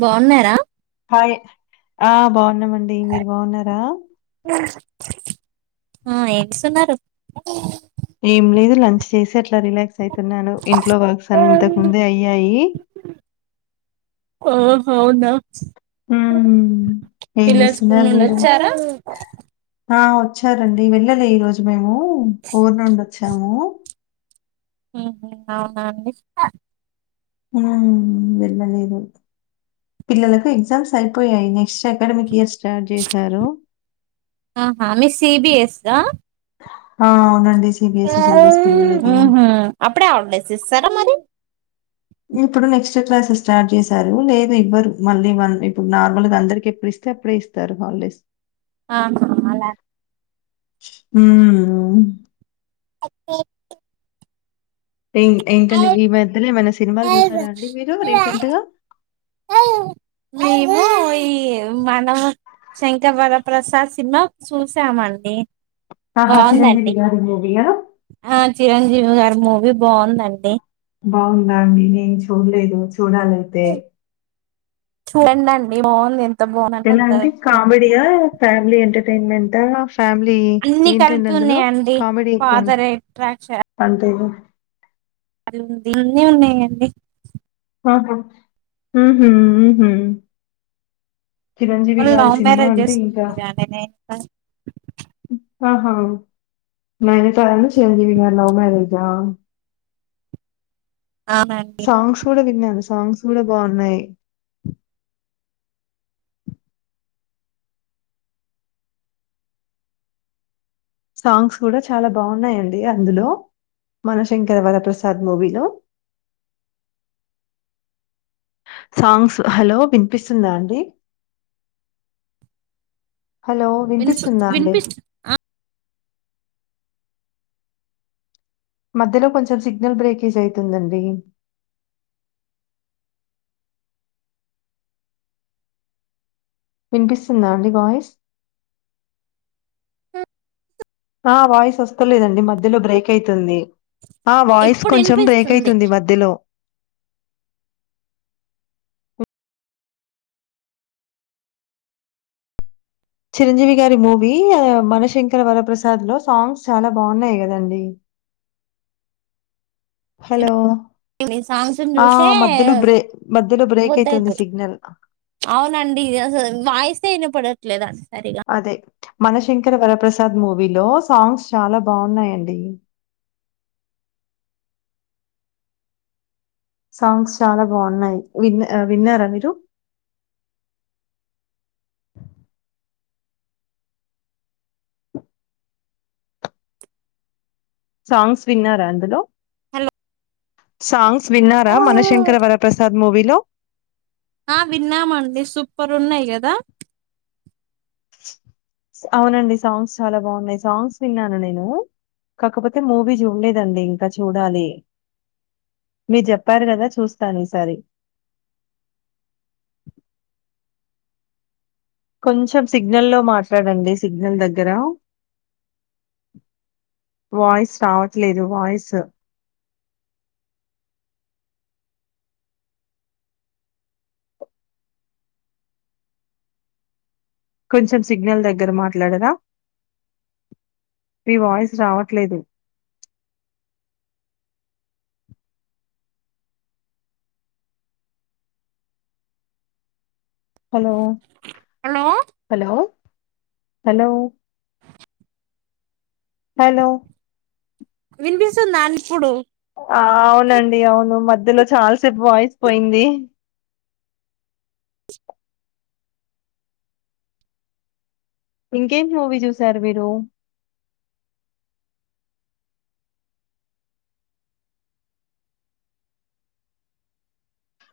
బావున్నారా ఆ బాగున్నాము అండి అండి మీరు బాగున్నారా ఎం చేస్తూన్నారు ఏం లేదు లంచ్ చేసి అట్లా రిలాక్స్ అయితున్నాను ఇంట్లో వర్క్స్ ఆ అన్ని ఇంతక ముందే అయ్యాయి. ఓహో అవునా హ్మ్ ఏం పిల్లలు స్కూల్ చేస్తున్నారు నుండి మీరు వచ్చారా వచ్చారండి. వెళ్ళలే ఈ రోజు మేము ఊరు నుండి వచ్చాము. ఉహు అవునా అండి. హ్మ్ వెళ్ళలేదు. పిల్లలకు ఎగ్జామ్స్ అయిపోయాయి. నెక్స్ట్ అకాడమిక్ ఇయర్స్ ఆహ మీ సిబిఎస్ గా అ అవునండి. సిబిఎస్ఈ సిలబస్ పిల్లలకి ఉహు అప్పుడే హాలిడేస్ ఇస్తారా అ మరి ఇప్పుడు నెక్స్ట్ క్లాసెస్ స్టార్ట్ చేసారు. లేదు ఇవ్వరు మళ్ళీ ఇప్పుడు నార్మల్గా అందరికి ఎప్పుడు ఇస్తే అప్పుడే ఇస్తారు. హాలిడేస్ ఆహా అలా హ్మ్ ఉ అే ఏ ఏంటండి. మీ మద్యలో ఏమైనా సినిమాలు చూసారా అండి మీరు రీసెంట్గా మేము ఈ మనం శంకరవర ప్ర్రసాద్ సినిమా చూసామండి. ఆహా బాగుందండి చిరంజీవి గారి మూవీ ఆ ఆ చిరంజీవి గారు మూవీ బాగుందండి. బాగుందా అండి నేను చూడలేదు. చూడాళి ఐతే చూడండండి. బాగుంది. ఎలా బాగుందంటే అంటే అంత కామెడియా ఫ్యామిలీ ఎంటర్ ఎంటర్టైన్మెంట్ ఆ ఫ్యామిలీ అన్ని ఏంటండి. అందులో కలుతున్నాయండి కామెడీ ఎక్కువ ఫాదర్ అంతేగా అ ఉంది అన్ని ఉన్నాయాండి. ఆహా హ్మ్ హ్మ్ వాళ్ళు లవ్ అంటే మ్యారేజ్ ఇంకా [unintelligible] ఆహ నైనాతారను చిరంజీవి గారు లవ్ మ్యారేజ్ ఆ అవునండి సాంగ్స్ కూడ విన్నాను. సాంగ్స్ కూడా బాగున్నాయి. సాంగ్స్ కూడా చాలా బాగున్నాయండి. అందులో మనశంకర వరప్రసాద్ మూవీలో సాంగ్స్ హలో వినిపిస్తుందా అండి. హలో విన్ వినిపిస్తుందా విన్ అండి. మధ్యలో కొంచెం సిగ్నల్ బ్రేకేజ్ అయితుందండి. వినిపిస్తుందా అండి వాయిస్ ఉ స ఆ వాయిస్ వస్తలేదండి మధ్యలో బ్రేక్ అయితుంది ఆ వాయిస్ ఇప్పుడు కొంచెం బ్రేక్ వినిపిస్తుంది అయితుంది మధ్యలో చిరంజీవి గారి మూవీ మనశంకర వరప్రసాద్ లో సాంగ్స్ చాలా బాగున్నాయి కదండి హలో మీ సాంగ్స్ని ఆ చూసే మధ్యలో బ్రే మధ్యలో బ్రేక్ అయితుంది వదువుతుంది సిగ్నల్. అవునండి వాయిస్తే వీనా పడ ట్ లేదా అదే మనశంకర వరప్రసాద్ మూవీలో సాంగ్స్ చాలా బాగున్నాయండి సాంగ్స్ చాలా బాగున్నాయి విన్ విన్నారా మీరు సాంగ్స్ విన్నారా అందులో హలో సంగ్ గ్స్ విన్నారా మనశంకర వరప్రసాద్ మూవీలో ఆ విన్నామండి సూపర్ ఉన్నాయి కదా అవునండి సాంగ్స్ చాలా బాగున్నాయి సాంగ్స్ విన్నాను నేను కాకపోతే మూవీ చూడలేదండి ఇంకా చూడాలి మీరు చెప్పారు కదా చూస్తాను ఈసారి కొంచెం సిగ్నల్ లో మాట్లాడండి సిగ్నల్ దగ్గర వాయిస్ రావట్లేదు వాయిస్ కొంచెం సిగ్నల్ దగ్గర మాట్లడరా మీ వాయిస్ రావట్లేదు hello hello hello hello hello వినిపిస్తుందా ఇప్పుడు ఆహ్ అవునండి అవును మధ్యలో చాలాసేపు వాయిస్ పోయింది ఇంకేం మూవీ చూసారు మీరు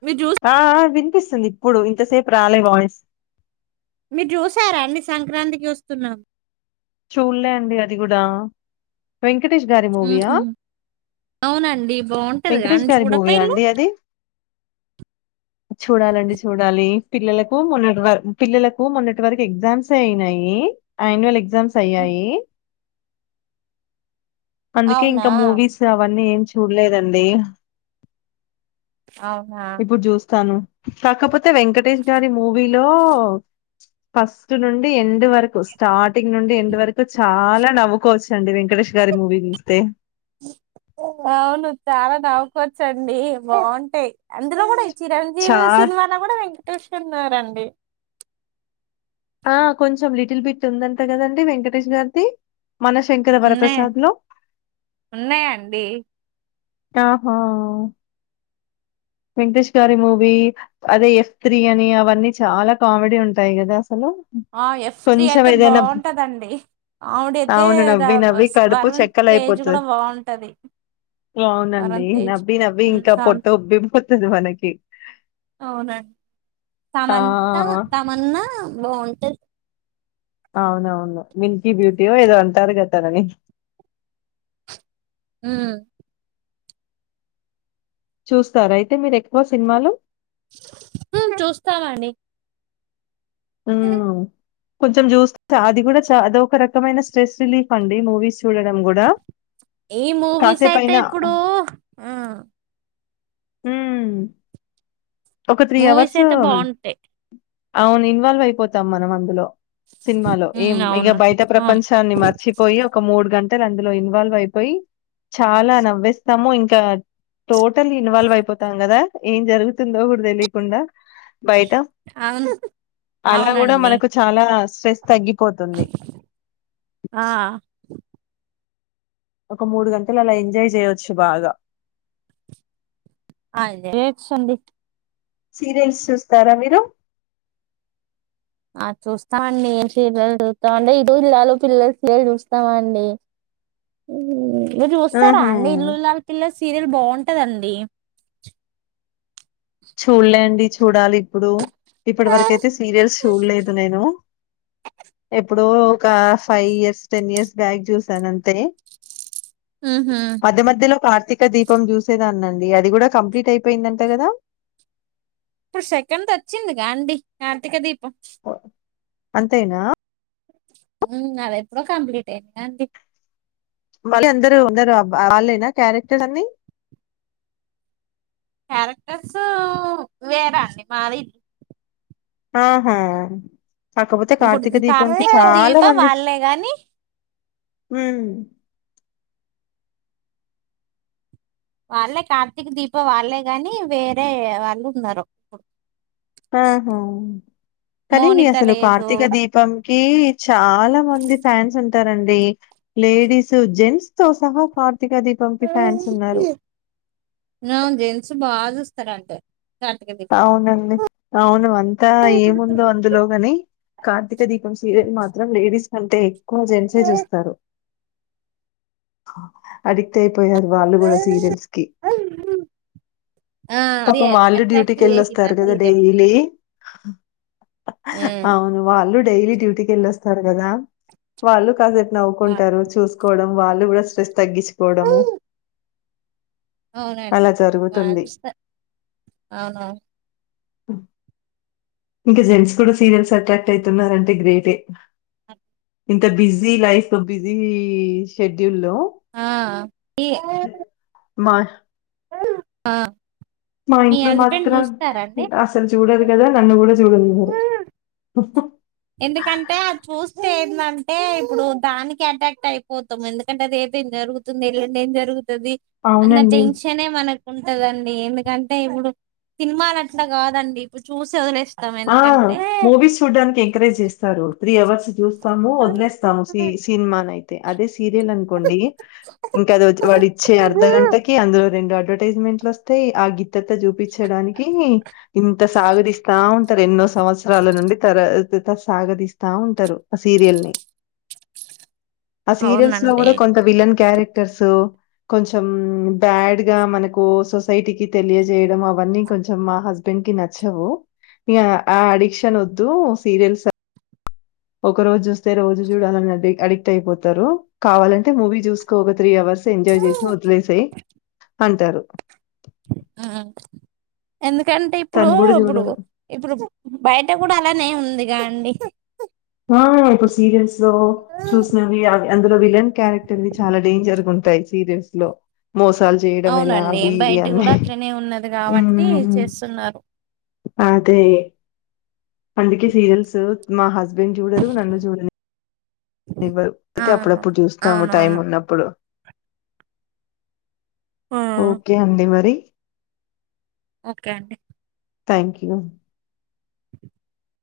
మీరు చూస్ ఆహ్ ఆహ్ వినిపిస్తుంది ఇప్పుడు ఇంతసేపు రాలే వాయిస్ [inaudible] మీరు జూసారా అండి సంక్రాంతికి వస్తున్నాం చూలేే అండి అది కూడా వెం ఊహు అవునండి బాగుంటది వెంకటేష్ గాని గారి మూవీయా చూడపోయిండ్లు అండి అది? చూడాలండి చూడాలి పిల్లలకు మొన్నటి వరకు పిల్లలకు మొన్నటి వరకు ఎగ్జామ్స్ అయినయి యాన్యువల్ ఎగ్జామ్స్ ఆ సయ్యాయి అందుకె అవునా ఇంక మూవీస్ అవన్నీ ఏం చూడలేదండి అవునా ఇప్పుడు జూస్తాను కాకపోతే వెంకటేష్ గారి మూవీలో ఫస్ట్ నుండి ఎండ్ వరకు స్టార్టింగ్ నుండి ఎండ్ వరకు చాలా నవ్వుకోవచ్చండి వెంక్ వెంకటేష్ గారి మూవీ జూస్తే అవును చాలా నవవుకోవచ్చండి బాగుంటయి అందులో గూ చా చిరంజీవి సినిమాలో కూడా వెంకటేష్ ఉన్నారండి ఆ కొంచెం లిటిల్బిట్ ఉందట కదండి వెంకటేష్ గారిది మన శంకర ఉన్నాయి వరప్రసాద్ లో ఉన్నాయండి ఆహా వెంకటేష్ గారి మూవీ అదే ఎఫ్ త్రీ అని అవన్నీ చాలా కామెడీ ఉంటాయి గదా ఆ ఎఫ్ త్రీ అయితే బాగుంటదండి ఆవిడ అయితే అవును నవ్వి నవ్వి కడుపు వరుణ్ తేజ్ కూడా చెక్కలైపోతది బాగుంటది అవునండి వరుణ్ తేజ్ నవ్వి నవ్వి ఉమ్, ఇంకా పొట్ట సమ- ఉబ్బిపోతది మనకి ఆ తమంతా తమన్నా బావున్ ఎ [inaudible] అవునవును మిల్కీ బ్యూటీయో ఏదో అంటారుగా తనని ఉమ చూస్తార అయితే మీరు ఎ ఉ చూస్తానండి ఉ కొంచెం జూస్త్ అది గుడ చ అదోకరకమైన స్ట్రెస్ రిలీఫ్ అండి మూవీస్ చూడడం గుడా ఈ మూవీస్ అయితే ఇప్పుడూ ఉ ఒక త్రి మూవీస్ అవర్స్ అయితే బాగుంటాయి అవును ఇన్వాల్వ్ అయిపోతాం మనం అందులో సిన్మాలో ఏం హ్మ్. ఇక అవును. బయట అవును. ప్రపంచాన్ని మర్చిపోయి ఒక మూడు గంట అందరందులో ఇన్వాల్వ్ అయిపోయ్ చాలా నవ్వేస్తము ఇంకా టోటల్ ఇన్వాల్వ్ అయిపోతాం గదా ఏం జరుగుత్ తుందో గుడ దెలికుండా బయిట అవును. అలా గుడా అవునండి. మనకు చాలా స్ట్రెస్ తగ్గిపోతుంది. ఆ ఒక మూడు గంటల్ అలా ఎంజాయ్ జేయొచ్చు బాగా [unintelligible] సీరియల్స్ చూస్తారా మీరు ఆ చూస్తమండి ఏం సీరియల్ చూస్తమంటే ఇల్లు ఇల్లాలు పిల్లల సీరియల్ చూస్తమండి మీర్ ఆహా జూస్తరాండి ఇల్లు ఇల్లాలు పిల్లలు సీరియల్ బాంటది టదండి చూడ్లే అండి చూడాలి ఇప్పుడు ఎప్పటివరకైతే సీరియల్స్ చుడ్లేదు నేను ఇప్పుడో ఒక five years ten years back చూసానంతే హుహు. మధ్య మధ్యలో కా కార్తీక దీపం చూసేదాన్నండి అది గుడ కంప్లీట్ అయిపోయిందంట కదా ఇప్పుడు సెకండ్ వచ్చిందిగాండి కార్తీక దీపం అంతేనా ఉమ్ అదెప్పుడో కంప్లీట్ అయింది గండి మళ్ళీ అందరూ ఉన్నారబ్ వాళ్ళేనా క్యారెక్టర్ అన్ని క్యారెక్టర్స్ వేరాండి మాది ఆహా కాకపోతే ఇప్పుడు కార్తీకదీపంకి కార్తీక చాలా దీప మంది వాళ్ళే గాని హుమ్ వాళ్లే కార్తీక్ దీప వాళ్ళే గాని వేరే వాళ్లు ఉన్నరు ఆహా కనీ మోనిత అసలు లేదు కార్తిక దీపం కీ చాలా మంది ఫ్యాన్స్ ఉంటారండి లేడీస్ జెంట్స్ తో సహా దీపం'కి ఫ్యాన్స్ ఉన్నారు. ఉ జెంట్స్ బా జుస్ స్తరంట అవునండి అవును అంతా ఏముందో అందులోగని కార్తిక దీపం సీరియల్ మాత్రం లేడీస్ కంటే జెన్సే చూస్తారు. అదితే పోయారు వాళ్ళు కూడా సీరియల్స్ కీ ఆ అది పాపం వాళ్ళు డ్యూట్ అట్రాక్ట్ చేసింది ఆ వెల్లొస్తారు కదా సీరియల్ డైలీ అవును వాళ్ళు డైలీ డ్యూటీకేల్లొస్తరు కదా వాళ్ళు కాసెపు నవ్వుకుంటారు చూసుకోవడం వాళ్ళు కూడా స్ట్రెస్ తగ్గిచ్చుకోడము అవునండి వాలుస్త అవునవును ఇంకా జెంట్స్ కూడా సీరియల్స్ అట్రాక్ట్ అయితున్నారంటే, గ్రేటే ఇంత బిజీ లైఫ్ లో బిజీ షెడ్యూల్. ఆ ఈ మా ఆ మా మీ ఇంట్లో హస్బెండ్ మాత్రం చూస్తారండి అసలు చూడరు కదా నన్ను కూడా చూడనివ్వరు ఎందుకంటే చూస్ ఏందంటే ఇప్పుడు దానికి అటాక్ట్ అయిపోతాము. ఎందుకంటే రేపు ఏం జరుగుతుంది. ఎల్లుండి ఏం జరుగుతు ది అన్న అవునండి. టెన్షన్ మనకు ఉంటదండి ఎందుకంటే ఇప్పుడు సినిమాలు అట్లా కాదండి ఇప్పుడు చూసి వదిలే ఆ మూవీస్ చూడ్డనికి ఎంకరేజ్ చేస్తారు త్రీ అవర్స్ చూ స్తాము వదిలేస్తాము సి సినిమా ఆయితే అదే సీరియల్ అనుకోండి ఇంకది వాడు ఇచ్చే అర్ధగంటకి అందులో రెండు అడ్వర్టైజ్మెంట్లు వస్తాయి ఆ గిత్తత్త చూపించడానికి ఇంత సాగదీస్తా ఉ తా ఎన్నో సంవత్సరాల నుండి తర త సాగదిస్తా ఉంటారు ఆ సీరియల్ ని ఆ సీరియల్స్ లో అవునండి కూడా కొంత విలన్ క్యారెక్ క్టర్స్ కొంచం బ్యాడ్ గా మనకు సొసైటీకి తెలియజెయాడ్మ్ వన్నీ కొంచెమ హస్బె హస్బెండ్ కీ నచ్చవు ఆ అడిక్షన్ వద్దు సీరియల్స్ ఒక రోజు చూస్తే రోజు చూడాలని అ అడిక్ట్ అయిపోతారు కావాలంటే మూవీ చూసుకో ఒక త్రీ అవర్స్ ఎంజాయ్ చేసి వదిలే సెయి అంటారు ఆ ఎందుక టే ఇప్పుడు తను గూడా ఇప్పుడు జూడదు. ఇప్పుడు బయట కూడా అలానే ఉందిగా అండి ఆ ఇప్పుడు సీరియల్స్ లో చూసివి ఏవ్ అందులో విలన్ క్యారెక్టర్వి చాలా డేంజర్గుం టాయి సీరియల్స్ లో మోసాలు చేయడం ఇలా అవునండి అవి ఇవి బయట అన్నీ కూడా అట్లనే ఉన్నది ఊ కాబట్టి ఊ ఉమ్ చేస్తున్నారు అ దే అందుకే సీరియల్స్ మా హస్బెండ్ చూడరు నన్ను చూడని [inaudible] అయితే అవును అప్పుడప్పుడు చూస్తాము టైం అవునవును ఉన్నప్పుడు ఆ, ఓకే అండి మరి ఓకే అండి థ్యాంక్ యూ